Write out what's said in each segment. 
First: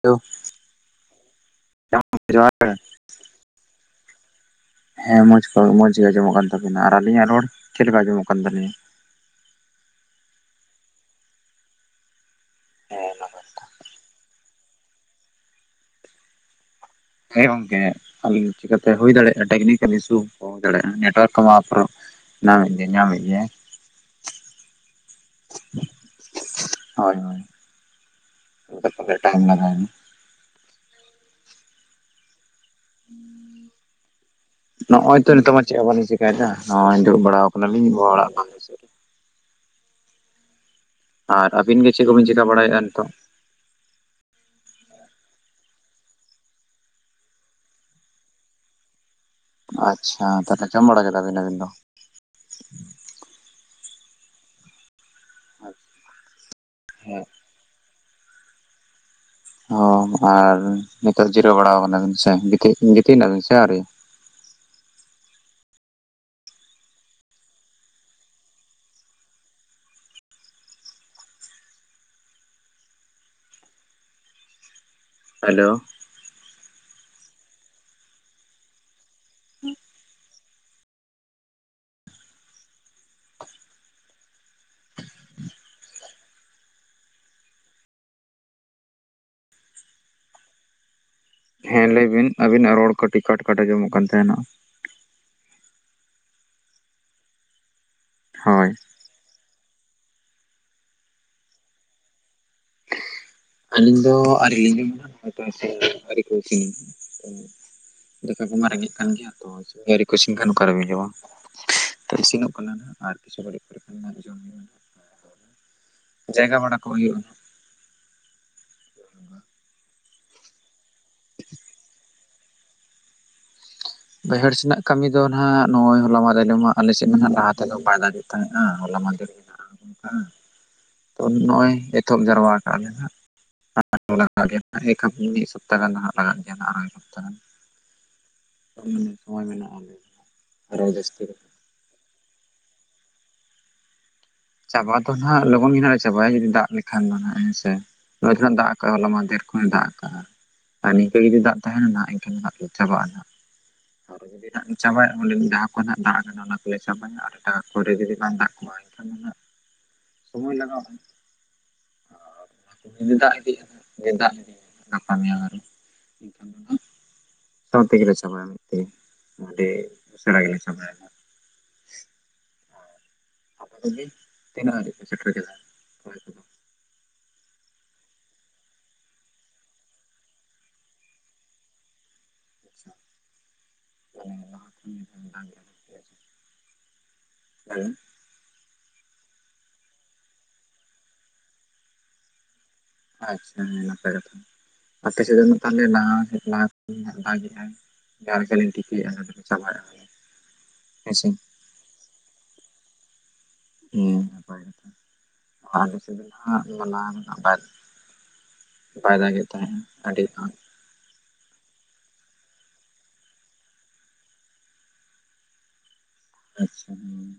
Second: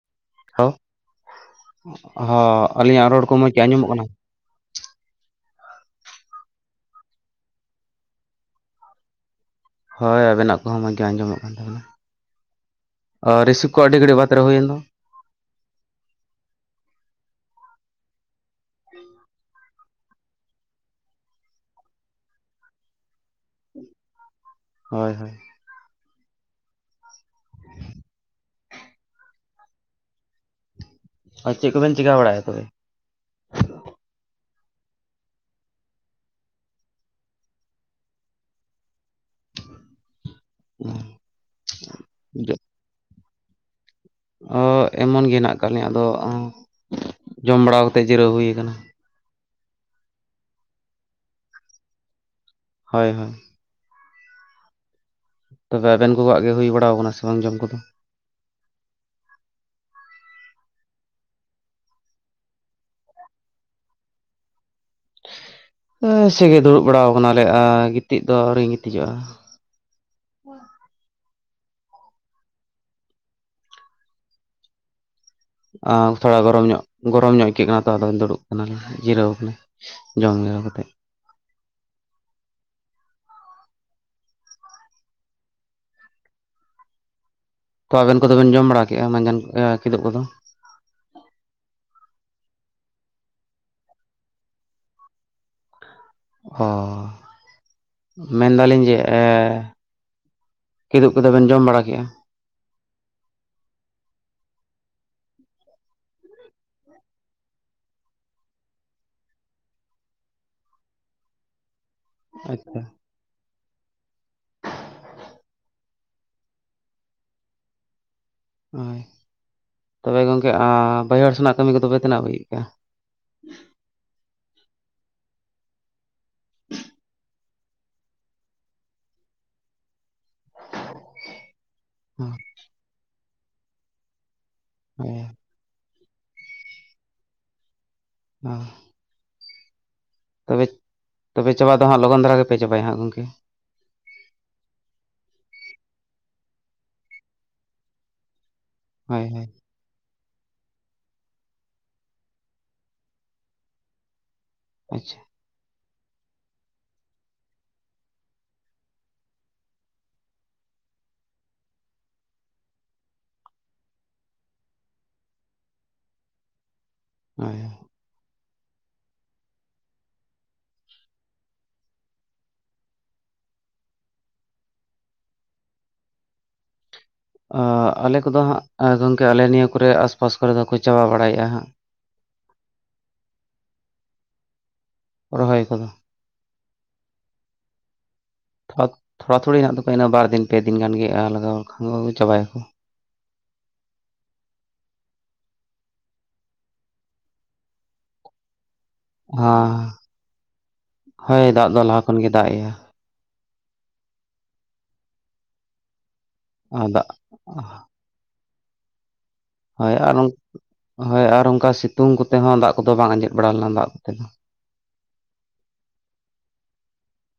Hello hello ᱡᱚᱦᱟᱨ ᱜᱮ ᱦᱚᱸ ᱟᱹᱞᱤᱧᱟᱜ ᱨᱚᱲ ᱠᱚ ᱢᱚᱡᱽ ᱟᱸᱡᱚᱢᱚᱜ ᱠᱟᱱᱟ? ᱦᱮᱸ ᱢᱚᱸᱡᱽ ᱠᱚ ᱢᱚᱸᱡᱽ ᱜᱮ ᱟᱸᱡᱚᱢᱚᱜ ᱠᱟᱱ ᱛᱟᱹᱵᱤᱱᱟ ᱟᱨ ᱟᱹᱞᱤᱧᱟᱜ ᱨᱚᱲ ᱪᱮᱫ ᱞᱮᱠᱟ ᱟᱸᱡᱚᱢᱚᱜ ᱠᱟᱱ ᱛᱟᱹᱞᱤᱧᱟ? ᱦᱳᱭ ᱟᱵᱮᱱᱟᱜ ᱠᱚᱦᱚᱸ ᱢᱚᱡᱽ ᱜᱮ ᱟᱸᱡᱚᱢᱚᱜ ᱠᱟᱱ ᱛᱟᱵᱚᱱᱟ ᱦᱮᱸ ᱚ ᱱᱟᱯᱟᱭ ᱜᱮ᱾ ᱨᱤᱥᱤᱵᱷ ᱠᱚ ᱟᱹᱰᱤ ᱜᱷᱟᱹᱲᱤᱡ ᱵᱟᱫᱽᱨᱮ ᱦᱩᱭᱮᱱ ᱫᱚ, ᱦᱮᱸ ᱜᱚᱝᱠᱮ ᱟᱞᱤ ᱪᱤᱠᱟᱛᱮ ᱦᱩᱭ ᱫᱟᱲᱮᱭᱟᱜᱼᱟ ᱴᱮᱠᱱᱤᱠᱮᱞ ᱤᱥᱩ ᱫᱟᱲᱮᱭᱟᱜᱼᱟ ᱱᱮᱴᱚᱣᱟᱨᱠ ᱢᱟ ᱯᱨᱳ ᱧᱟᱢᱮᱫ ᱜᱮ ᱧᱟᱢᱮᱫ ᱜᱮᱭᱟ᱾ ᱦᱳᱭ ᱦᱳᱭ ᱦᱳᱭ ᱦᱳᱭ ᱴᱟᱭᱤᱢ [unintelligible] ᱟᱨ ᱪᱮᱫ ᱠᱚᱵᱮᱱ ᱪᱤᱠᱟᱹ ᱵᱟᱲᱟᱭᱮᱜ-ᱟ ᱛᱚᱵᱮ? ᱱᱚᱜ ᱚᱭ ᱛᱚ ᱱᱤᱛᱚᱜ ᱢᱟ ᱪᱮᱫ ᱦᱚᱸ ᱵᱟᱞᱤᱧ ᱪᱤᱠᱟᱭᱮᱫᱟ ᱱᱚᱜᱼᱚᱭ ᱫᱩᱲᱩᱵ ᱵᱟᱲᱟᱣ ᱟᱠᱟᱱᱟᱞᱤᱧ ᱜᱚᱦᱚ ᱚᱲᱟᱜᱼᱼ ᱟᱨ ᱟᱹᱵᱤᱱ ᱜᱮ ᱪᱮᱫ ᱠᱚᱵᱤᱱ ᱪᱤᱠᱟ ᱵᱟᱲᱟᱭᱮᱜᱼᱟ ᱱᱤᱛᱚᱜ? ᱚ ᱮᱢᱚᱱ ᱜᱮ ᱦᱮᱱᱟᱜ ᱟᱠᱟᱫ ᱞᱤᱧᱟᱹ ᱟᱫᱚ ᱡᱚᱢ ᱵᱟᱲᱟ ᱠᱟᱛᱮᱫ ᱡᱤᱨᱟᱹᱣ ᱦᱩᱭ ᱟᱠᱟᱱᱟ᱾ ᱟᱪᱪᱷᱟ ᱛᱟᱦᱚᱞᱮ ᱡᱚᱢ ᱵᱟᱲᱟ ᱠᱮᱫᱟ ᱵᱤᱱ ᱟᱵᱤᱱ ᱫᱚ ᱾ ᱦᱳᱭ ᱦᱳᱭ᱾ ᱛᱚᱵᱮ ᱟᱵᱮᱱ ᱠᱚᱣᱟᱜ ᱜᱮ ᱦᱩᱭ ᱵᱟᱲᱟᱣ ᱠᱟᱱᱟ ᱥᱮ ᱦᱮᱸ ᱵᱟᱝ ᱡᱚᱢ ᱠᱚᱫᱚ᱾ ᱚ ᱟᱨ ᱱᱤᱛᱟᱨ ᱡᱤᱨᱟᱹᱣ ᱵᱟᱲᱟ ᱠᱟᱱᱟᱵᱤᱱ ᱥᱮ ᱜᱤᱛᱤᱡ ᱜᱤᱛᱤᱡᱱᱟᱵᱤᱱ ᱥᱮ ᱟᱣᱨᱤ? ᱥᱮᱜᱮ ᱫᱩᱲᱩᱵ ᱵᱟᱲᱟᱣ ᱠᱟᱱᱟᱞᱮ ᱟᱨ ᱜᱤᱛᱤᱡ ᱫᱚ ᱟᱹᱣᱨᱤᱧ ᱜᱤᱛᱤᱡᱚᱜᱼᱟ᱾ ᱦᱮᱞᱳ᱾ ᱛᱷᱚᱲᱟ ᱜᱚᱨᱚᱢ ᱧᱚᱜ ᱜᱚᱨᱚᱢ ᱧᱚᱜ ᱟᱹᱭᱠᱟᱹᱜ ᱠᱟᱱᱟ ᱛᱚ ᱟᱫᱚ ᱫᱩᱲᱩᱵ ᱠᱟᱱᱟᱞᱤᱧ ᱡᱤᱨᱟᱹᱣ ᱠᱟᱱᱟ ᱡᱚᱢ [unintelligible] ᱠᱟᱛᱮ [unintelligible] ᱛᱚ ᱟᱵᱤᱱ ᱠᱚᱫᱚᱵᱮᱱ ᱡᱚᱢ ᱵᱟᱲᱟ ᱠᱮᱜᱼᱟ ᱢᱟᱡᱟᱱ ᱠᱤᱫᱩᱵ ᱠᱚᱫᱚ? ᱦᱮᱸ ᱞᱟᱹᱭ ᱵᱤᱱ ᱟᱵᱤᱱᱟᱜ ᱨᱚᱲ ᱠᱟᱹᱴᱤᱡ ᱠᱟᱴ ᱠᱟᱴ ᱟᱡᱚᱢᱚᱜ ᱠᱟᱱ ᱛᱟᱦᱮᱱᱟ᱾ ᱦᱚ ᱦᱳᱭ ᱢᱮᱱᱫᱟᱞᱤᱧ ᱡᱮᱼᱼ ᱮᱻ ᱠᱤᱫᱩᱵ ᱠᱚᱫᱚ ᱵᱮᱱ ᱡᱚᱢ ᱵᱟᱲᱟ ᱠᱮᱫᱟ? ᱟᱹᱞᱤᱧ ᱫᱚ ᱟᱹᱣᱨᱤ ᱞᱤᱧ [inaudible] ᱟᱹᱨᱤ ᱠᱚ ᱤᱥᱤᱱᱟ ᱫᱟᱠᱟ ᱠᱚᱢᱟ ᱨᱮᱸᱜᱮᱡ ᱠᱟᱱ ᱜᱮᱭᱟ ᱛᱚ ᱤᱥᱤᱱ ᱜᱮ ᱟᱣᱨᱤ ᱠᱚ ᱤᱥᱤᱱ ᱠᱷᱟᱱ ᱚᱠᱟᱨᱮ ᱵᱮᱱ ᱡᱚᱢᱟ᱾ ᱤᱥᱤᱱᱚᱜ ᱠᱟᱱᱟ ᱟᱪᱪᱷᱟ ᱟᱨ ᱠᱤᱪᱷᱩ ᱜᱷᱟᱹᱲᱤᱡ ᱯᱚᱨᱮ ᱠᱷᱟᱱ ᱜᱮ ᱡᱚᱢᱼᱼ ᱡᱟᱭᱜᱟ ᱵᱟᱲᱟ ᱠᱚᱜ ᱦᱳᱭᱳᱜᱼᱟ᱾ ᱦᱳᱭ ᱛᱚᱵᱮ ᱜᱚᱢᱠᱮ ᱵᱟᱹᱭᱦᱟᱹᱲ ᱥᱮᱱᱟᱜ ᱠᱟᱹᱢᱤ ᱠᱚᱫᱚᱯᱮ ᱛᱤᱱᱟᱹᱜ ᱵᱤᱜ ᱠᱟᱜᱼᱟ? ᱵᱟᱹᱭᱦᱟᱹᱲ ᱥᱮᱱᱟᱜ ᱠᱟᱹᱢᱤ ᱫᱚ ᱱᱟᱦᱟᱜ ᱱᱚᱜᱼᱚᱭ ᱦᱚᱞᱟᱢᱟ ᱨᱟᱞᱮ ᱢᱟ ᱟᱞᱮᱥᱮᱫ ᱢᱟᱱᱟᱜ ᱫᱟ ᱛᱮᱫ ᱫᱚ ᱵᱟᱭ ᱫᱟᱜ ᱜᱮᱜᱼᱟ᱾ ᱛᱟᱦᱮᱸᱱᱟ ᱦᱚᱞᱟ ᱢᱟᱦᱫᱮᱨ [inaudible] ᱛᱚ ᱱᱚᱜᱼᱚᱭ ᱮᱛᱚᱦᱚᱵ ᱦᱳᱭ ᱡᱟᱨᱟᱣᱟ ᱠᱟᱜ ᱞᱮ ᱦᱟᱸᱜ᱾ ᱞᱟᱜᱟᱜ ᱜᱮᱭᱟ ᱢᱤᱫ ᱥᱚᱯᱛᱟᱦ ᱜᱟᱱ ᱫᱚ ᱞᱟᱜᱟᱜ ᱜᱮᱭᱟ ᱟᱨ [inaudible] ᱚ [inaudible] ᱢᱟᱱᱮ ᱥᱚᱢᱚᱭ ᱢᱮᱱᱟᱜᱼᱟ᱾ ᱛᱚᱵᱮ ᱟᱨᱚ ᱡᱟᱹᱥᱛᱤ ᱫᱚ᱾ ᱛᱚᱵᱮ ᱪᱟᱵᱟ ᱫᱚ ᱦᱟᱸᱜ ᱞᱚᱜᱚᱱ ᱫᱷᱟᱨᱟ ᱜᱮᱯᱮ ᱪᱟᱵᱟᱭᱟ ᱦᱟᱸᱜ ᱜᱚᱢᱠᱮ? ᱪᱟᱵᱟ ᱫᱚ ᱱᱟᱦᱟᱜ ᱞᱚᱜᱚᱱ ᱜᱮ ᱱᱟᱦᱟᱜ ᱞᱮ ᱪᱟᱵᱟᱭᱟ ᱡᱩᱫᱤ ᱫᱟᱜ ᱞᱮᱠᱷᱟᱱ ᱫᱚᱱᱟᱦᱟᱜ ᱦᱮᱸᱥᱮ᱾ ᱫᱟᱜ ᱠᱟᱜ-ᱟ ᱦᱚᱞᱟ ᱦᱳᱭ ᱢᱟᱦᱮᱫᱮᱨ ᱦᱳᱭ ᱠᱷᱚᱱ ᱫᱟᱜ ᱠᱟᱜ-ᱟ᱾ ᱟᱨ ᱱᱤᱝᱠᱟᱹ ᱡᱩᱫᱤ ᱫᱟᱜ ᱛᱟᱦᱮᱱᱟ ᱦᱟᱸᱜᱠᱷᱟᱡ ᱮᱱᱠᱷᱟᱱ ᱫᱚ ᱱᱟᱦᱟᱜ ᱪᱟᱵᱟᱜᱼᱟ ᱱᱟᱜ ᱟᱨᱚ ᱡᱩᱫᱤ ᱱᱟᱦᱟᱜ ᱪᱟᱵᱟᱭᱼᱟ ᱟᱪᱪᱷᱟ ᱚᱸᱰᱮ ᱡᱟᱦᱟᱸᱼᱼ ᱠᱚ ᱱᱟᱦᱟᱜ ᱫᱟᱜ ᱠᱟᱱᱟ ᱚᱱᱟ ᱠᱚᱞᱮ ᱪᱟᱵᱟᱭᱟ ᱟᱨ ᱴᱟᱜ ᱵᱟᱝ ᱠᱚᱨᱮ ᱡᱩᱫᱤ ᱵᱟᱝ ᱫᱟᱜ ᱠᱚᱜᱼᱟ ᱮᱱᱠᱷᱟᱱ ᱫᱚ ᱱᱟᱦᱟᱜ᱾ ᱥᱚᱢᱚᱭ ᱞᱟᱜᱟᱣᱚᱜ-ᱟ᱾ ᱫᱟᱜ ᱤᱫᱤᱜᱼᱟ ᱫᱟᱜ ᱤᱫᱤᱭ ᱜᱟᱯᱟ ᱢᱮᱭᱟᱝ ᱟᱨᱚ ᱮᱱᱠᱷᱟᱱ ᱫᱚ ᱱᱟᱦᱟᱸᱜ᱾ ᱦᱳᱭ᱾ ᱥᱟᱶᱛᱮᱜᱮᱞᱮ ᱪᱟᱵᱟᱭᱟ ᱢᱤᱫᱛᱮ ᱟᱹᱰᱤ ᱩᱥᱟᱹᱨᱟ ᱜᱮᱞᱮ ᱪᱟᱵᱟᱭᱟ᱾ ᱟᱯᱮ ᱫᱚ ᱱᱤᱛ ᱛᱤᱱᱟᱹᱜ ᱦᱟᱨᱤᱡ ᱯᱮ‌ᱥᱮᱴᱮᱨ ᱠᱮᱫᱟ᱾ ᱨᱚᱦᱚᱭ ᱠᱚᱫᱚ ᱟᱞᱮ ᱠᱚᱫᱚ ᱦᱟᱸᱜ ᱜᱚᱢᱠᱮ ᱟᱞᱮ ᱱᱤᱭᱟᱹ ᱠᱚᱨᱮ ᱟᱥᱯᱟᱥ ᱠᱚᱨᱮ ᱫᱚᱠᱚ ᱪᱟᱵᱟ ᱵᱟᱲᱟᱭᱮᱜᱼᱟ ᱦᱟᱸᱜ᱾ ᱟᱪᱪᱷᱟ [unintelligible] ᱫᱟᱜ ᱮᱜᱼᱟ ᱨᱚᱦᱚᱭ ᱠᱚᱫᱚ᱾ ᱦᱮᱸᱼᱼ ᱛᱷᱚᱲ ᱛᱷᱚᱲᱟ ᱛᱷᱚᱲᱤ ᱦᱮᱱᱟᱜ ᱫᱚᱠᱚ ᱤᱱᱟ ᱵᱟᱨ ᱫᱤᱱ ᱯᱮ ᱫᱤᱱ ᱜᱟᱱᱜᱮ ᱞᱟᱜᱟᱣ ᱞᱮᱠᱷᱟᱱ ᱪᱟᱵᱟᱭᱟᱠᱚ᱾ ᱟᱪᱪᱷᱟ ᱦᱮ ᱱᱟᱯᱟᱭ ᱠᱟᱛᱷᱟ ᱟᱥᱮ ᱪᱮᱫ ᱨᱮᱱ ᱛᱟᱦᱚᱞᱮ ᱞᱟᱦᱟ ᱞᱟᱦᱟ [inaudible] ᱜᱟᱱ ᱪᱟᱞᱤᱱᱴᱤ [inaudible] ᱦᱮᱸ ᱦᱮᱸᱥᱮ ᱦᱳᱭ ᱫᱟᱜ ᱫᱚ ᱞᱟᱦᱟ ᱠᱷᱚᱱ ᱜᱮ ᱫᱟᱜ ᱮᱭᱟ᱾ ᱦᱮᱸ ᱱᱟᱯᱟᱭ ᱠᱟᱛᱷᱟᱪ ᱚᱱᱟ ᱟᱨ ᱫᱟᱜ ᱨᱮᱱᱟᱜ ᱵᱟᱭ [inaudible] ᱵᱟᱭ ᱫᱟᱜᱮᱫ ᱛᱟᱦᱮᱸᱫ᱾ ᱦᱳᱭ ᱟᱨ ᱦᱳᱭ ᱟᱨ ᱚᱱᱠᱟ ᱥᱤᱛᱩᱝ ᱠᱚᱛᱮ ᱦᱚᱸ ᱫᱟᱜ ᱠᱚᱫᱚ ᱵᱟᱝ ᱟᱸᱡᱮᱫ ᱵᱟᱲᱟ ᱞᱮᱱᱟ ᱫᱟᱜ ᱠᱚᱛᱮ ᱫᱚ᱾ ᱟᱪᱪᱷᱟ ᱦᱩᱸ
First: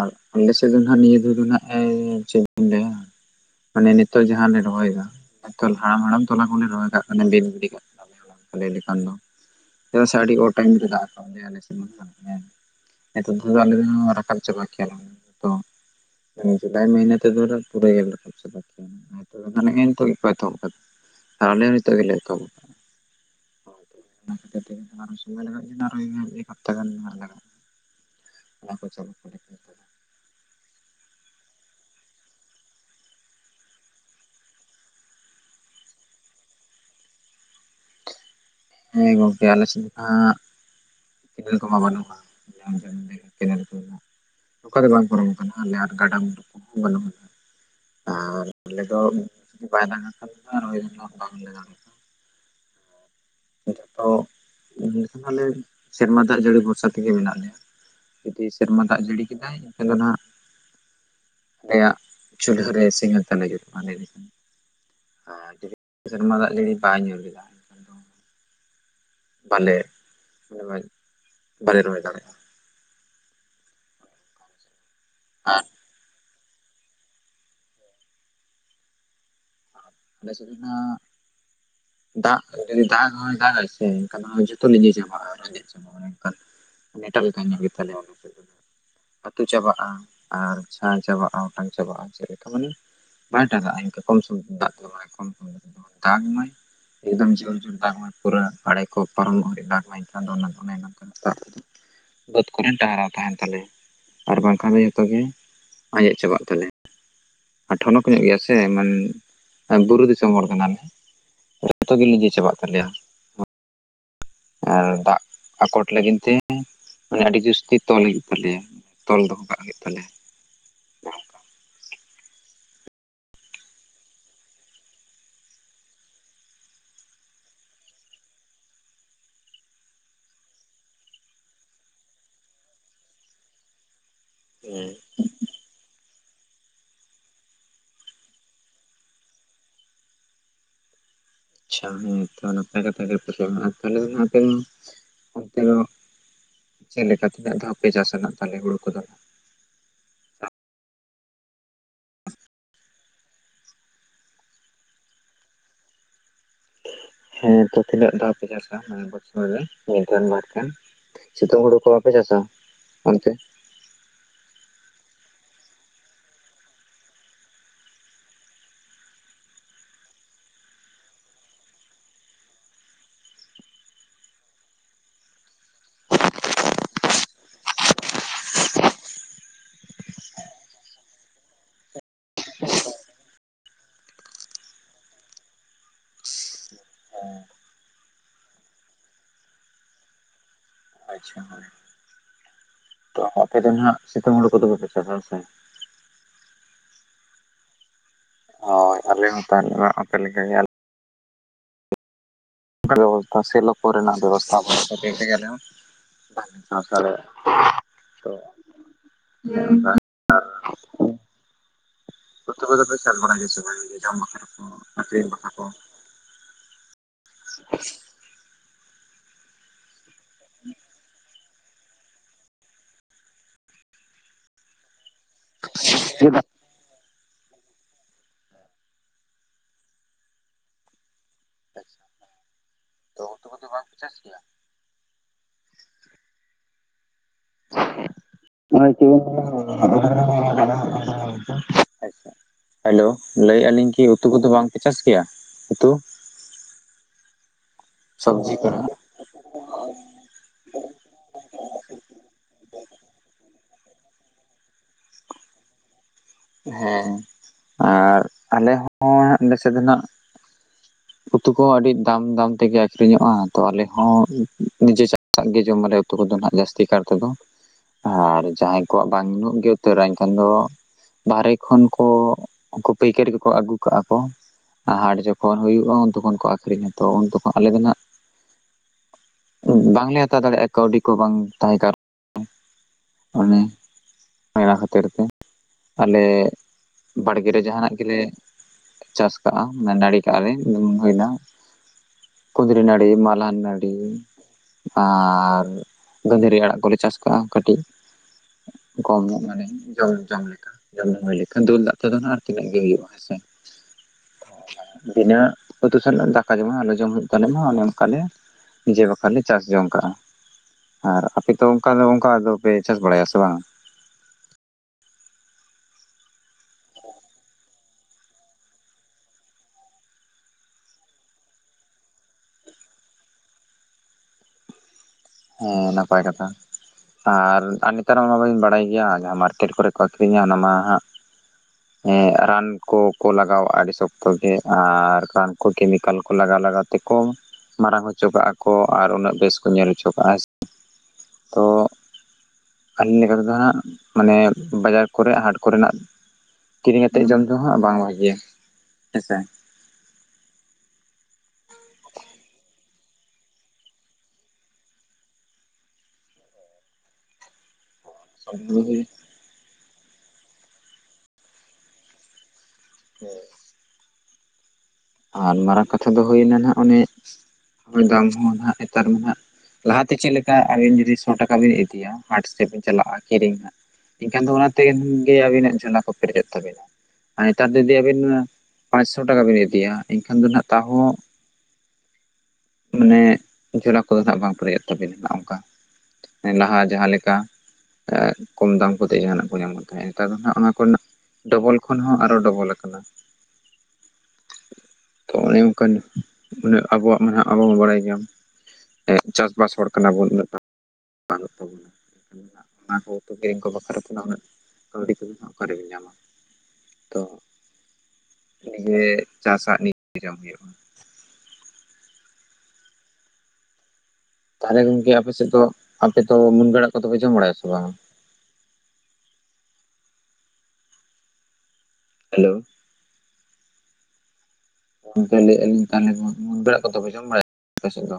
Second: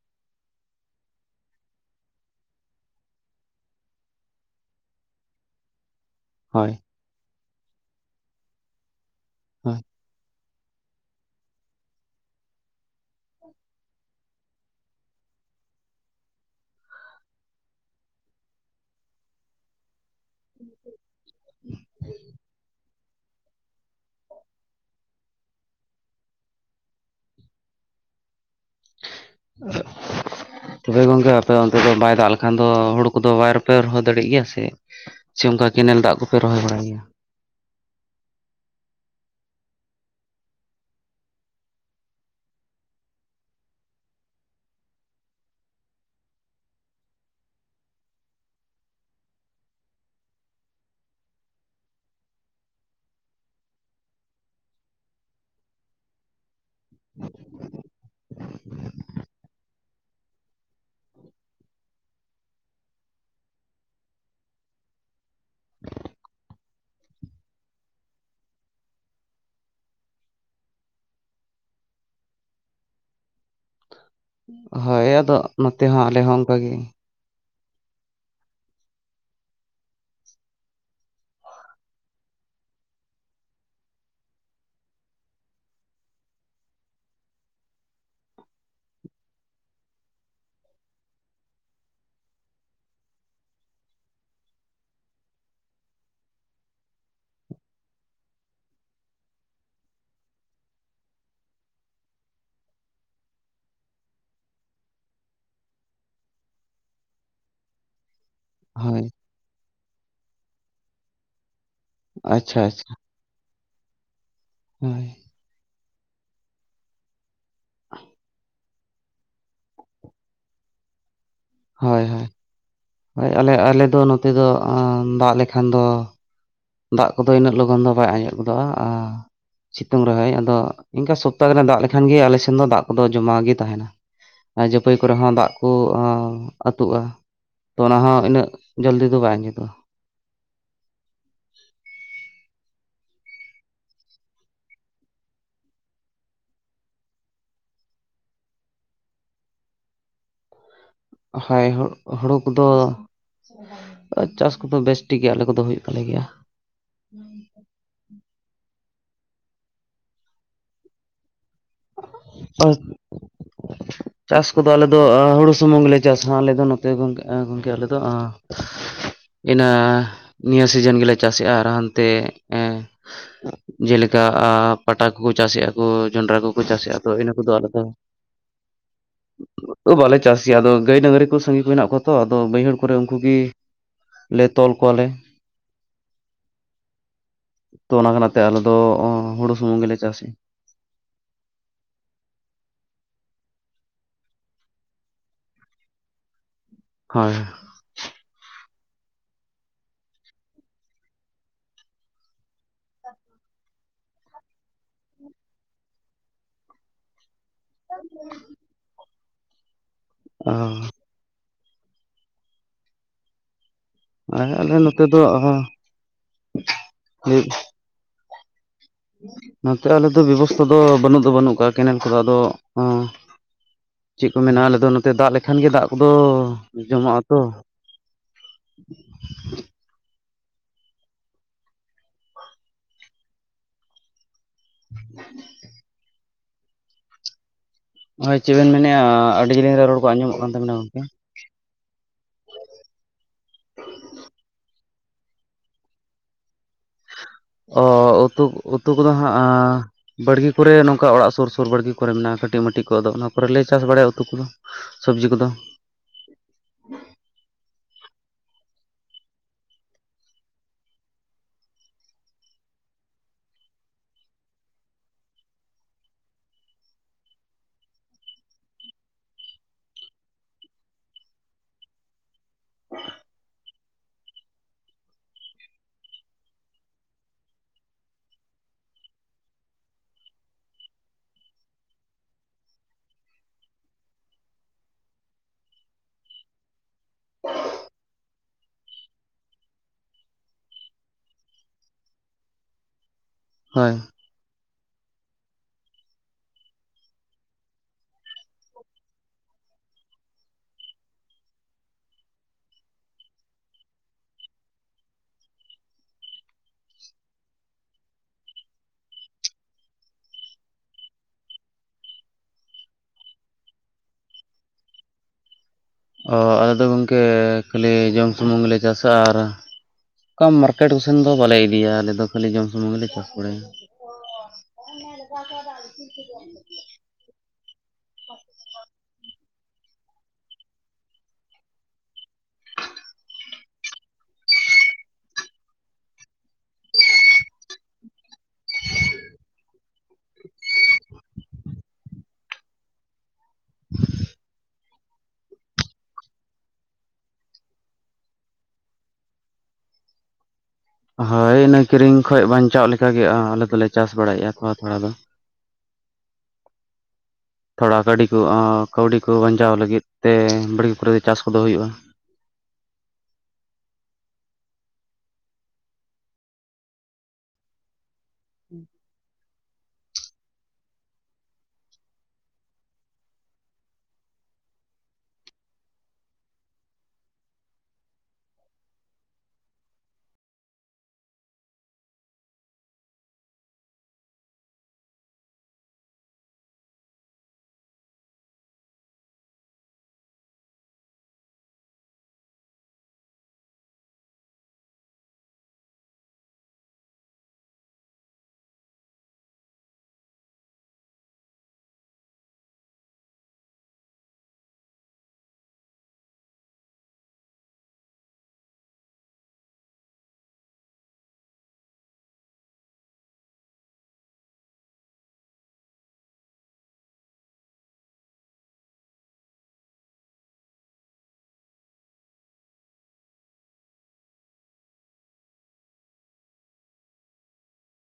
ᱟᱨ ᱟᱞᱮᱥᱮᱜ ᱫᱚ ᱱᱟᱦᱟᱜ ᱱᱤᱭᱟᱹᱫᱚᱫᱚ ᱱᱟᱦᱟᱜ ᱮᱸ ᱪᱮᱜ ᱤᱧ ᱞᱟᱹᱭᱟ? ᱢᱟᱱᱮ ᱱᱤᱛᱚᱜ ᱡᱟᱦᱟᱸ ᱞᱮ ᱨᱚᱦᱚᱭᱫᱟ ᱮᱠᱟᱞ ᱦᱟᱲᱟᱢ ᱦᱟᱲᱟᱢ ᱛᱚᱞᱟ ᱠᱚᱞᱮ ᱦᱳᱭ ᱨᱚᱦᱚᱭ ᱠᱟᱜ ᱠᱟᱱᱟ ᱵᱮᱫ ᱜᱤᱰᱤ ᱠᱟᱜ ᱠᱟᱱᱟᱞ ᱚᱱᱟ ᱞᱟᱹᱭ ᱞᱮᱠᱷᱟᱱ ᱫᱚ ᱦᱳᱭ ᱪᱮᱫᱟᱜ ᱥᱮ ᱟᱹᱰᱤ ᱚ ᱴᱟᱭᱤᱢ ᱨᱮ ᱫᱟᱜ [unintelligible] ᱪᱟᱵᱟ ᱠᱮᱭᱟᱞᱮ ᱛᱚ [unintelligible] [unintelligible] ᱱᱮᱜᱼᱮ ᱱᱤᱛᱚᱜ ᱜᱮᱠᱚ ᱮᱛᱚᱦᱚᱵ ᱠᱟᱫᱟ ᱟᱨ ᱟᱞᱮ ᱦᱚᱸ ᱱᱤᱛᱚᱜ ᱜᱮᱞᱮ ᱮᱛᱚᱦᱚᱵ ᱟᱠᱟᱫᱟ ᱚᱱᱟ ᱠᱷᱟᱹᱛᱤᱨ [unintelligible] ᱚᱱᱟ ᱠᱚ [unintelligible] [inaudible] ᱛᱚᱵᱮ ᱜᱚᱝᱠᱮ ᱟᱯᱮ ᱚᱱᱛᱮ ᱫᱚ ᱵᱟᱭ ᱫᱟᱜ ᱞᱮᱠᱷᱟᱱ ᱫᱚ ᱦᱩᱲᱩ ᱠᱚᱫᱚ ᱵᱟᱭ ᱨᱚᱯᱮ ᱨᱚᱦᱚᱭ ᱫᱟᱲᱮᱜ ᱜᱮᱭᱟ ᱥᱮ ᱥᱮ ᱚᱝᱠᱟ ᱠᱮᱱᱮᱞ ᱫᱟᱜ ᱠᱚᱯᱮ ᱨᱚᱦᱚᱭ ᱵᱟᱲᱟᱭ ᱜᱮᱭᱟ? ᱦᱮᱸ ᱜᱚᱝᱠᱮ ᱟᱞᱮ ᱥᱮᱫ ᱫᱚᱦᱟᱸᱜ [unintelligible] ᱚᱠᱟ ᱫᱚ ᱵᱟᱝ ᱯᱟᱨᱚᱢ ᱠᱟᱱᱟ ᱟᱞᱮ ᱟᱨ ᱜᱟᱰᱟ ᱢᱩᱰ ᱠᱚᱦᱚ ᱟᱨ ᱟᱞᱮ ᱫᱚ ᱵᱟᱭ ᱫᱟᱜ [unintelligible] ᱡᱚᱛᱚ [unintelligible] ᱥᱮᱨᱢᱟ ᱫᱟᱜ ᱡᱟᱹᱲᱤ ᱵᱷᱚᱨᱥᱟ ᱛᱮᱜᱮ ᱢᱮᱱᱟᱜ ᱞᱮᱭᱟ᱾ ᱡᱩᱫᱤ ᱥᱮᱨᱢᱟ ᱫᱟᱜ ᱡᱟᱹᱲᱤ ᱠᱮᱫᱟᱭ ᱟᱫᱚ ᱱᱟᱦᱟᱜ ᱟᱞᱮᱭᱟᱜ ᱪᱩᱞᱦᱟᱹ ᱨᱮ ᱥᱤᱸᱜ ᱛᱟᱞᱮ ᱡᱩᱞᱩᱜᱼᱟ᱾ ᱟᱨ ᱡᱩᱫᱤ ᱥᱮᱨᱢᱟ ᱫᱟᱜ ᱡᱟᱹᱲᱤ ᱵᱟᱭ ᱧᱩᱨ ᱞᱮᱫᱟ ᱮᱱᱠᱷᱟᱱ ᱫᱚ ᱵᱟᱞᱮ [inaudible] ᱵᱟᱞᱮ ᱨᱚᱦᱚᱭ ᱫᱟᱲᱮᱭᱟᱜᱼᱟ᱾ ᱦᱳᱭ ᱟᱫᱚ ᱱᱚᱛᱮ ᱦᱚᱸ ᱟᱞᱮ ᱦᱚᱸ ᱚᱝᱠᱟᱜᱮ᱾ [inaudible] ᱫᱟᱜ ᱡᱩᱫᱤ ᱫᱟᱜ [inaudible] ᱫᱟᱜᱟᱭ ᱥᱮ ᱮᱱᱠᱷᱟᱱ ᱡᱚᱛᱚ ᱞᱤᱧᱡᱤ ᱪᱟᱵᱟᱜᱼᱟ [inaudible] [inaudible] ᱮᱴᱟᱜ ᱞᱮᱠᱟ ᱧᱚᱜ ᱜᱮ ᱛᱟᱞᱮ᱾ ᱟᱹᱛᱩ ᱪᱟᱵᱟᱜᱼᱟ, ᱟᱨ ᱥᱟᱨ ᱪᱟᱵᱟᱜᱼᱟ, ᱚᱴᱟᱝ ᱪᱟᱵᱟᱜᱼᱟ ᱪᱮᱫ ᱞᱮᱠᱟ ᱢᱟᱱᱮ ᱵᱟᱭ ᱴᱟᱸᱜᱟᱜ [inaudible] ᱫᱟᱜ ᱢᱟᱭ ᱮᱠᱫᱚᱢ ᱡᱷᱚᱨ ᱡᱷᱚᱨ ᱫᱟᱜᱽ ᱢᱟᱭ ᱯᱩᱨᱟᱹ ᱟᱲᱮ ᱠᱚ ᱯᱟᱨᱚᱢ [inaudible] ᱫᱟᱜᱽ ᱮᱱᱠᱷᱟᱱ ᱫᱚ ᱚᱱᱟ ᱫᱚ [inaudible] ᱵᱟᱹᱫᱽ ᱠᱚᱨᱮ ᱴᱟᱦᱟᱨᱟᱣ ᱛᱟᱦᱮᱱ ᱛᱟᱞᱮᱭᱟ᱾ ᱟᱨ ᱵᱟᱝᱠᱷᱟᱱ ᱫᱚ ᱡᱷᱚᱛᱚ ᱜᱮ ᱟᱸᱡᱮᱫ ᱪᱟᱵᱟᱜ ᱛᱟᱞᱮᱭᱟ᱾ ᱟᱨ ᱴᱷᱚᱱᱚᱠ ᱠᱚ ᱧᱚᱜ ᱜᱮᱭᱟ ᱥᱮ ᱢᱤᱫ ᱦᱳᱭ ᱮᱸ ᱵᱩᱨᱩ ᱫᱤᱥᱚᱢ ᱦᱚᱲ ᱠᱟᱱᱟᱞᱮ᱾ ᱡᱚᱛᱚᱜ ᱜᱮ ᱞᱤᱸᱡᱮ ᱪᱟᱵᱟᱜ ᱟᱪᱪᱷᱟ ᱛᱟᱞᱮᱭᱟ᱾ ᱟᱪᱪᱷᱟ ᱟᱨ ᱦᱳᱭ ᱫᱟᱜ ᱟᱠᱚᱴ ᱞᱟᱹᱜᱤᱫ ᱛᱮ ᱢᱟᱱᱮ ᱟᱹᱰᱤ ᱡᱟᱹᱥᱛᱤ ᱛᱚᱞ ᱦᱩᱭᱩᱜ ᱛᱟᱞᱮᱭᱟ᱾ ᱛᱚᱞ ᱫᱚᱦᱚ ᱠᱟᱜ ᱦᱩᱭᱩᱜ ᱛᱟᱞᱮᱭᱟ᱾ ᱦᱳᱭ ᱦᱳᱭ ᱦᱳᱭ ᱟᱞᱮ ᱟᱞᱮ ᱫᱚ ᱱᱚᱛᱮ ᱫᱚ ᱟᱸ ᱫᱟᱜ ᱞᱮᱠᱷᱟᱱ ᱫᱚ ᱫᱟᱜ ᱠᱚᱫᱚ ᱩᱱᱟᱹᱜ ᱞᱚᱜᱚᱱ ᱫᱚ ᱵᱟᱭ ᱟᱸᱡᱮᱫ ᱜᱚᱫᱚᱜᱼᱟ᱾ ᱟ ᱥᱤᱛᱩᱝ ᱨᱮᱦᱚᱭ ᱟᱫᱚ ᱤᱝᱠᱟ ᱥᱚᱯᱛᱟ ᱜᱟᱱᱮ ᱫᱟᱜ ᱞᱮᱠᱷᱟᱱ ᱜᱮ ᱟᱞᱮ ᱥᱮᱱ ᱫᱚ ᱫᱟᱜ ᱠᱚᱫᱚ ᱡᱚᱢᱟ ᱜᱮ ᱛᱟᱦᱮᱱᱟ᱾ ᱟ ᱡᱟᱹᱯᱟᱹᱭ ᱠᱚᱨᱮ ᱦᱚᱸ ᱫᱟᱜ ᱠᱚ ᱟᱸ ᱟᱹᱛᱩᱜᱼᱟ, ᱛᱚ ᱚᱱᱟ ᱦᱚᱸ ᱩᱱᱟᱹᱜ ᱡᱟᱞᱫᱤ ᱫᱚ ᱵᱟᱭ ᱟᱸᱡᱮᱛᱟᱜᱼᱟ᱾ ᱟᱪᱪᱷᱟ ᱦᱮᱸ ᱛᱚ ᱱᱟᱯᱟᱭ ᱠᱟᱛᱷᱟ ᱜᱮ [unintelligible] ᱟᱨ ᱛᱟᱦᱞᱮ ᱫᱚ ᱦᱟᱯᱮᱱ ᱚᱱᱛᱮ ᱫᱚ ᱪᱮᱜ ᱞᱮᱠᱟ ᱛᱤᱱᱟᱹᱜ ᱫᱷᱟᱯᱮ ᱪᱟᱥᱟᱱᱟᱜ ᱛᱟᱞᱮ ᱦᱩᱲᱩ ᱠᱚᱫᱚ? ᱦᱳᱭ ᱦᱳᱲᱳ ᱠᱚᱫᱚ ᱟ ᱪᱟᱥ ᱠᱚᱫᱚ ᱵᱮᱥ ᱴᱷᱤᱠ ᱜᱮᱭᱟ ᱟᱞᱮ ᱠᱚᱫᱚ ᱦᱩᱭᱩᱜ ᱛᱟᱞᱮ ᱜᱮᱭᱟ᱾ ᱦᱮᱸ ᱛᱚ ᱛᱤᱱᱟᱹᱜ ᱫᱟᱣ ᱯᱮ ᱪᱟᱥᱟ ᱢᱟᱱᱮ ᱵᱚᱪᱷᱚᱨ ᱨᱮ [inaudible] ᱥᱤᱛᱩᱝ ᱦᱩᱲᱩ [unintelligible] ᱚᱱᱛᱮ ᱪᱟᱥ ᱠᱚᱫᱚ ᱟᱞᱮ ᱫᱚ ᱦᱩᱲᱩ ᱥᱩᱢᱩᱝ ᱜᱮᱞᱮ ᱪᱟᱥᱟ ᱟᱞᱮ ᱫᱚ ᱱᱚᱛᱮ ᱜᱚᱢᱠᱮ ᱜᱚᱝᱠᱮ ᱟᱞᱮ ᱫᱚ ᱟ ᱤᱱᱟᱹ ᱱᱤᱭᱟᱹ ᱥᱤᱡᱤᱱ ᱜᱮᱞᱮ ᱪᱟᱥᱮᱜᱼᱟ ᱟᱨ ᱦᱟᱱᱛᱮ ᱮ ᱡᱮᱞᱮᱠᱟ ᱯᱟᱴᱟ ᱠᱚᱠᱚ ᱪᱟᱥᱮᱜᱼᱟ ᱠᱚ, ᱡᱚᱱᱰᱨᱟ ᱠᱚ। ᱪᱟᱥᱮᱫᱼᱟ, ᱟᱫᱚ ᱤᱱᱟᱹ ᱠᱚᱫᱚ ᱟᱞᱮ ᱫᱚ ᱵᱟᱞᱮ ᱪᱟᱥ ᱜᱮᱭᱟ ᱟᱫᱚ ᱜᱟᱹᱭ ᱰᱟᱝᱨᱤ ᱠᱚ ᱥᱟᱸᱜᱤᱧ ᱠᱚ ᱦᱮᱱᱟᱜ ᱠᱚᱣᱟ ᱛᱚ, ᱟᱫᱚ ᱵᱟᱹᱭᱦᱟᱹᱲ ᱠᱚᱨᱮ ᱩᱱᱠᱩᱜ ᱜᱮ ᱞᱮ ᱛᱚᱞ ᱠᱚᱣᱟᱞᱮ। ᱛᱚ ᱚᱱᱟ [unintelligible] ᱟᱞᱮ ᱫᱚ ᱦᱩᱲᱩ ᱥᱩᱢᱩᱝ ᱜᱮᱞᱮ ᱪᱟᱥᱟ। ᱟᱪᱪᱷᱟ ᱦᱳᱭ। ᱛᱚ ᱟᱯᱮ ᱫᱚ ᱱᱷᱟᱜ ᱥᱤᱛᱩᱝ ᱦᱩᱬᱩ ᱠᱚ ᱫᱚ ᱵᱮᱯᱮ ᱪᱟᱥᱟ ᱥᱮ? ᱦᱳᱭ᱾ ᱦᱳᱭ ᱟᱞᱮ ᱦᱚᱸ ᱛᱟᱦᱟᱞᱮ ᱢᱟ ᱟᱯᱮ ᱞᱮᱠᱟ ᱜᱮ ᱟᱞᱮ ᱵᱮᱵᱚᱥᱛᱟ ᱥᱮᱞᱚ ᱠᱚ ᱨᱮᱱᱟᱜ ᱵᱮᱵᱚᱥᱛᱷᱟ ᱵᱟᱹᱱᱩᱜ ᱠᱷᱟᱹᱛᱤᱨ ᱛᱮᱜᱮ ᱟᱞᱮ ᱦᱚᱸ ᱵᱟᱞᱮ [unintelligible] ᱪᱟᱥ ᱫᱟᱲᱮᱭᱟᱜᱼᱟ। [inaudible] ᱛᱚ ᱦᱮᱸ [unintelligible] ᱚᱻ [inaudible] ᱠᱚ ᱫᱚ ᱯᱮ ᱪᱟᱥ ᱵᱟᱲᱟᱭ ᱜᱮᱭᱟ ᱥᱮ ᱵᱟᱝ ᱜᱮ? ᱵᱟᱝᱟ ᱟᱞᱮ ᱱᱚᱛᱮ ᱫᱚ [unintelligible] ᱢᱤᱫ ᱱᱚᱛᱮ ᱟᱞᱮ ᱫᱚ ᱵᱮᱵᱚᱥᱛᱷᱟ ᱫᱚ ᱵᱟᱹᱱᱩᱜ ᱫᱚ ᱵᱟᱹᱱᱩᱜ ᱠᱟᱜᱼᱟ᱾ ᱠᱮᱱᱮᱞ ᱠᱚᱫᱚ, ᱟᱫᱚ ᱚ ᱪᱮᱫ ᱠᱚ ᱢᱮᱱᱟ ᱟᱞᱮ ᱫᱚ ᱱᱚᱛᱮ ᱫᱟᱜ ᱞᱮ ᱠᱷᱟᱱ ᱜᱮ ᱫᱟᱜ ᱠᱚᱫᱚ ᱡᱚᱢᱟᱜ ᱟᱛᱚ। ᱟᱪᱪᱷᱟ [inaudible] ᱛᱚ ᱩᱛᱩ ᱠᱚᱫᱚ ᱵᱟᱝ ᱪᱮ ᱪᱟᱥ ᱜᱮᱭᱟ? [inaudible] ᱦᱳᱭ ᱪᱮᱫ ᱵᱮᱱ ᱢᱮᱱᱮᱜᱼᱟ, ᱟᱹᱰᱤ ᱡᱤᱞᱤᱧ ᱨᱮ ᱨᱚᱲ ᱠᱚ ᱟᱸᱚᱢᱚᱜ ᱠᱟᱱ ᱛᱟᱵᱮᱱᱟ ᱜᱚᱝᱠᱮ। [inaudible] ᱟᱪᱪᱷᱟ, ᱦᱮᱞᱳ ᱞᱟᱹᱭᱼᱟ ᱞᱤᱧ ᱠᱤ ᱩᱛᱩ ᱠᱚᱫᱚ ᱵᱟᱝᱯᱮ ᱪᱟᱥ ᱜᱮᱭᱟ ᱩᱛᱩ? ᱚᱻ ᱩᱛᱩ ᱥᱚᱵᱽᱡᱤ ᱠᱚ ᱩᱛᱩ ᱠᱚᱫᱚ ᱦᱟᱸᱜᱼᱟ ᱵᱟᱲᱜᱮ ᱠᱚᱨᱮ, ᱱᱚᱝᱠᱟ ᱚᱲᱟᱜ ᱥᱩᱨ ᱥᱩᱨ ᱵᱟᱲᱜᱮ ᱠᱚᱨᱮ ᱢᱮᱱᱟᱜᱼᱟ ᱠᱟᱹᱴᱤᱡ ᱢᱟᱹᱴᱤᱡ ᱠᱚ, ᱟᱫᱚ ᱚᱱᱟ ᱠᱚᱨᱮᱞᱮ ᱪᱟᱥ ᱵᱟᱲᱟᱭᱟ ᱩᱛᱩ ᱠᱚᱫᱚ। ᱥᱚᱵᱽᱡᱤ ᱠᱚᱫᱚ। ᱦᱮᱸ ᱟᱨ ᱟᱞᱮ ᱦᱚᱸ ᱟᱞᱮ ᱥᱮᱫᱨᱮᱱᱟᱜ ᱩᱛᱩ ᱠᱚᱦᱚᱸ ᱟᱹᱰᱤ ᱫᱟᱢ ᱫᱟᱢ ᱛᱮᱜᱮ ᱟᱠᱷᱨᱤᱧᱚᱜᱼᱟ᱾ ᱛᱚ ᱟᱞᱮ ᱦᱚᱸ ᱱᱤᱡᱮ ᱪᱟ ᱠᱟᱜ ᱜᱮ ᱡᱚᱢ ᱟᱞᱮ ᱩᱛᱩ ᱠᱚᱫᱚ ᱱᱦᱟᱜ ᱡᱟᱹᱥᱛᱤ ᱠᱟᱨ ᱛᱮᱫᱚ। ᱟᱨ ᱡᱟᱦᱟᱸᱭ ᱠᱚᱣᱟᱜ ᱵᱟᱱᱩᱜ ᱜᱮ ᱩᱛᱟᱹᱨᱟ ᱮᱱᱠᱷᱟᱱ ᱫᱚ ᱵᱟᱦᱟᱨᱮ ᱠᱷᱚᱱ ᱠᱚ ᱩᱱᱠᱩ ᱯᱟᱹᱭᱠᱟᱹᱨᱤ ᱠᱚᱠᱚ ᱟᱹᱜᱩ ᱠᱟᱜᱼᱟ ᱠᱚ, ᱦᱟᱴ ᱡᱚᱠᱷᱚᱱ ᱦᱩᱭᱩᱜᱼᱟ ᱩᱱ ᱛᱚᱠᱷᱚᱱ ᱠᱚ ᱟᱠᱷᱨᱤᱧᱟ। ᱛᱚ ᱩᱱ ᱟᱞᱮ ᱫᱚ ᱱᱷᱟᱜ ᱵᱟᱝᱞᱮ ᱦᱟᱛᱟᱣ ᱫᱟᱲᱮᱭᱟᱜᱼᱟ ᱠᱟᱹᱣᱰᱤ ᱠᱚ ᱵᱟᱝ ᱛᱟᱦᱮᱸ ᱠᱟᱨᱛᱮ᱾ ᱚᱱᱮ ᱚᱱᱟ ᱠᱷᱟᱹᱛᱤᱨ ᱛᱮ, ᱟᱞᱮ ᱵᱟᱲᱜᱮ ᱨᱮ ᱡᱟᱦᱟᱱᱟᱜ ᱜᱮᱞᱮ ᱪᱟᱥ ᱠᱟᱜᱼᱟ ᱱᱟᱹᱲᱤ ᱠᱟᱜᱼᱟ ᱞᱤᱧ, ᱦᱩᱭᱱᱟ ᱠᱩᱫᱽᱨᱤ ᱱᱟᱹᱲᱤ ᱢᱟᱞᱦᱟᱱ ᱱᱟᱹᱲᱤ ᱦᱳᱭ ᱟᱨ ᱜᱟᱹᱫᱷᱟᱹᱨᱤ ᱟᱲᱟᱜ ᱠᱚᱞᱮ ᱪᱟᱥ ᱠᱟᱜᱼᱟ ᱠᱟᱹᱴᱤᱡ। ᱠᱚᱢ ᱧᱚᱜ ᱢᱟᱱᱮ ᱡᱚᱢ ᱡᱚᱢ ᱞᱮᱠᱟ। ᱡᱚᱢ ᱧᱚᱜ ᱦᱩᱭ ᱞᱮᱠᱷᱟᱱ ᱫᱩᱞ ᱫᱟᱜ ᱛᱮᱫᱚ ᱱᱷᱟᱜ ᱟᱨ ᱛᱤᱱᱟᱹᱜ ᱜᱮ ᱦᱩᱭᱩᱜᱼᱟ ᱦᱮᱸᱥᱮ। ᱵᱤᱱᱟᱹᱜ ᱩᱛᱩ ᱥᱟᱞᱟᱜ ᱫᱟᱠᱟ ᱡᱚᱢ ᱟᱞᱚ ᱡᱚᱢ ᱦᱩᱭᱩᱜ ᱛᱟᱞᱮ ᱢᱟ ᱚᱱᱮ ᱚᱱᱠᱟ ᱞᱮ ᱱᱤᱡᱮ ᱵᱟᱠᱷᱟᱱ ᱞᱮ ᱪᱟᱥ ᱡᱚᱝ ᱠᱟᱜᱼᱟ। ᱟᱨ ᱟᱯᱮ ᱛᱚ ᱚᱱᱠᱟ ᱫᱚ ᱚᱱᱠᱟ ᱫᱚᱯᱮ ᱪᱟᱥ ᱵᱟᱲᱟᱭᱟ ᱥᱮ ᱵᱟᱝᱟ? ᱚ ᱟᱞᱮᱫ ᱫᱚ ᱜᱚᱝᱠᱮ ᱠᱷᱟᱹᱞᱤ ᱡᱚᱢ ᱥᱩᱢᱩᱝ ᱜᱮᱞᱮ ᱪᱟᱥᱟ। ᱟᱨ ᱼᱼ ᱠᱟᱢ [unintelligible] ᱢᱟᱨᱠᱮᱴ ᱠᱚᱥᱮᱱ ᱫᱚ ᱵᱟᱞᱮ ᱤᱫᱤᱭᱟ, ᱟᱞᱮᱫᱚ ᱠᱷᱟᱹᱞᱤ ᱡᱚᱢ ᱥᱩᱢᱩᱝ ᱜᱮᱞᱮ ᱪᱟᱥ ᱵᱟᱲᱟᱭᱟ। [inaudible] [inaudible] ᱚᱸ ᱱᱟᱯᱟᱭ ᱠᱟᱛᱷᱟ। ᱟᱨ ᱟᱨ ᱱᱮᱛᱟᱨ ᱢᱟ [unintelligible] ᱵᱟᱲᱟᱭ ᱜᱮᱭᱟ ᱡᱟᱦᱟᱸ ᱢᱟᱨᱠᱮᱴ ᱠᱚᱨᱮ ᱠᱚ ᱟᱠᱷᱨᱤᱧᱟ ᱚᱱᱟ ᱢᱟ ᱦᱟᱸᱜ ᱼᱼ [inaudible] ᱦᱮᱸᱜ ᱨᱟᱱ ᱠᱚ ᱠᱚ ᱞᱟᱜᱟᱣᱟᱜ-ᱟ ᱟᱹᱰᱤ ᱥᱚᱠᱛᱚ ᱜᱮ ᱟᱨ ᱨᱟᱱ ᱠᱚ ᱠᱮᱢᱤᱠᱮᱞ ᱠᱚ ᱞᱟᱜᱟᱣ ᱞᱟᱜᱟᱣ ᱛᱮᱠᱚ ᱢᱟᱨᱟᱝ ᱦᱚᱪᱚ ᱠᱟᱜ-ᱟ ᱠᱚ ᱟᱨ ᱩᱱᱟᱹᱜ ᱵᱮᱥ ᱠᱚ ᱧᱮᱞ ᱦᱚᱪᱚ ᱠᱟᱜ-ᱟ ᱛᱚ ᱟᱹᱞᱤᱧ ᱞᱮᱠᱟ ᱛᱮᱫᱚ ᱦᱟᱸᱜ ᱢᱟᱱᱮ ᱵᱟᱡᱟᱨ ᱠᱚᱨᱮ ᱦᱟᱴ ᱠᱚ ᱨᱮᱱᱟᱜ ᱠᱤᱨᱤᱧ ᱟᱛᱮᱫ ᱡᱚᱢ ᱫᱚ ᱦᱟᱸᱜ ᱵᱟᱝ ᱵᱷᱟᱜᱮᱭᱟ ᱦᱮᱸᱥᱮ ᱦᱳᱭ ᱤᱱᱟᱹ ᱠᱤᱨᱤᱧ ᱠᱷᱚᱡ ᱵᱟᱧᱪᱟᱜ ᱞᱮᱠᱟ ᱜᱮ ᱟᱸ ᱟᱞᱮ ᱫᱚᱞᱮ ᱪᱟᱥ ᱵᱟᱲᱟᱭᱮᱫ-ᱟ ᱛᱷᱚᱲᱟ ᱛᱷᱚᱲᱟ ᱫᱚ ᱛᱷᱚᱲᱟ ᱠᱟᱹᱣᱰᱤ ᱠᱚ ᱟᱸ ᱠᱟᱹᱣᱰᱤ ᱠᱚ ᱵᱟᱧᱪᱟᱣ ᱞᱟᱹᱜᱤᱫ ᱛᱮ ᱵᱟᱲᱜᱤ ᱠᱚᱨᱮ ᱪᱟᱥ ᱠᱚᱫᱚ ᱦᱩᱭᱩᱜ-ᱟ᱾ [unintelligible] ᱟᱨ ᱢᱟᱨᱟᱝ ᱠᱟᱛᱷᱟ ᱫᱚ ᱦᱩᱭ ᱱᱟ ᱱᱟᱦᱟᱜ ᱚᱱᱮ ᱦᱚᱭ ᱫᱟᱢ ᱠᱚᱦᱚᱸ ᱱᱟᱦᱟᱜ ᱱᱮᱛᱟᱨ ᱢᱟ ᱱᱟᱦᱟᱜ ᱞᱟᱦᱟ ᱛᱮ ᱪᱮᱫ ᱞᱮᱠᱟ ᱟᱵᱤᱱ ᱡᱩᱫᱤ ᱥᱚ ᱴᱟᱠᱟ ᱵᱤᱱ ᱤᱫᱤᱭᱟ ᱦᱟᱴ ᱥᱮᱫ ᱵᱤᱱ ᱪᱟᱞᱟᱜ-ᱟ ᱠᱤᱨᱤᱧ ᱦᱟᱸᱜ ᱮᱱᱠᱷᱟᱱ ᱫᱚ ᱚᱱᱟ ᱛᱮᱜᱮ ᱟᱹᱵᱤᱱᱟᱜ ᱡᱷᱚᱞᱟ ᱠᱚ ᱯᱮᱨᱮᱡᱚᱜ ᱛᱟᱵᱤᱱᱟ ᱟᱨ ᱱᱮᱛᱟᱨ ᱫᱚ ᱫᱤ ᱟᱹᱵᱤᱱ ᱯᱟᱸᱪᱥᱚ ᱴᱟᱠᱟ ᱵᱤᱱ ᱤᱫᱤᱭᱟ ᱮᱱᱠᱷᱟᱱ ᱫᱚ ᱱᱟᱸᱜ ᱛᱟᱦᱚ ᱢᱟᱱᱮ ᱡᱷᱚᱞᱟ ᱠᱚᱫᱚ ᱱᱟᱦᱟᱜ ᱵᱟᱝ ᱯᱮᱨᱮᱡᱚᱜ ᱛᱟᱵᱤᱱᱟ ᱦᱟᱸᱜ ᱚᱱᱠᱟ ᱦᱮᱸ ᱱᱟᱸᱦᱟ ᱡᱟᱦᱟᱸ ᱞᱮᱠᱟ ᱮᱜ ᱠᱚᱢ ᱫᱟᱢ ᱠᱚᱛᱮ ᱡᱟᱦᱟᱱᱟᱜ ᱠᱚ ᱧᱟᱢᱚᱜ ᱛᱟᱦᱮᱸᱫ ᱱᱮᱛᱟᱨ ᱫᱚ ᱦᱟᱸᱜ ᱚᱱᱟ ᱠᱚ ᱨᱮᱱᱟᱜ ᱰᱚᱵᱚᱞ ᱠᱷᱚᱱ ᱦᱚᱸ ᱟᱨᱚ ᱰᱚᱵᱚᱞ ᱟᱠᱟᱱᱟ ᱛᱚ ᱚᱱᱮ ᱚᱱᱠᱟ ᱚᱱᱮ ᱟᱵᱚᱣᱟᱜ ᱢᱟᱦᱟᱜ ᱟᱵᱚ ᱵᱚᱱ ᱵᱟᱲᱟᱭ ᱜᱮᱭᱟᱢ ᱮᱸᱜ ᱪᱟᱥᱵᱟᱥ ᱦᱚᱲ ᱠᱟᱱᱟ ᱵᱚᱱ ᱩᱱᱟᱹᱜ ᱱᱟᱜ ᱵᱟᱹᱱᱩᱜ ᱛᱟᱵᱚᱱᱟ ᱚᱱᱟ ᱠᱳ ᱩᱛᱩ ᱜᱮᱧ ᱠᱚ ᱵᱟᱠᱷᱨᱟ ᱛᱤᱱᱟᱹᱜ ᱩᱱᱟᱹᱜ ᱠᱟᱹᱣᱰᱤ ᱠᱚ ᱦᱟᱸᱜ ᱚᱠᱟ ᱨᱮ ᱵᱤᱱ ᱧᱟᱢᱟ᱾ ᱛᱚ ᱱᱤᱡᱮ ᱪᱟᱥᱟᱜ ᱱᱤᱡ ᱡᱚᱢ ᱦᱩᱭᱩᱜᱼᱟ᱾ ᱛᱟᱞᱦᱮ ᱜᱚᱝᱠᱮ ᱟᱯᱮ ᱥᱮᱫ ᱫᱚ ᱟᱯᱮ ᱛᱚ ᱢᱩᱱᱜᱟᱹ ᱟᱲᱟᱜ ᱠᱚᱫᱚ ᱯᱮ ᱡᱚᱢ ᱵᱟᱲᱟᱭᱟ ᱥᱮ ᱵᱟᱝ? ᱦᱮᱞᱳ ᱞᱟᱹᱭᱮᱜᱼᱟ ᱞᱤᱧ ᱛᱟᱞᱦᱮ ᱢᱩᱱ ᱢᱩᱱᱜᱟᱹ ᱟᱲᱟᱜ ᱠᱚᱫᱚ ᱯᱮ ᱡᱚᱢ ᱵᱟᱲᱟᱭᱟ ᱥᱮᱫ ᱫᱚ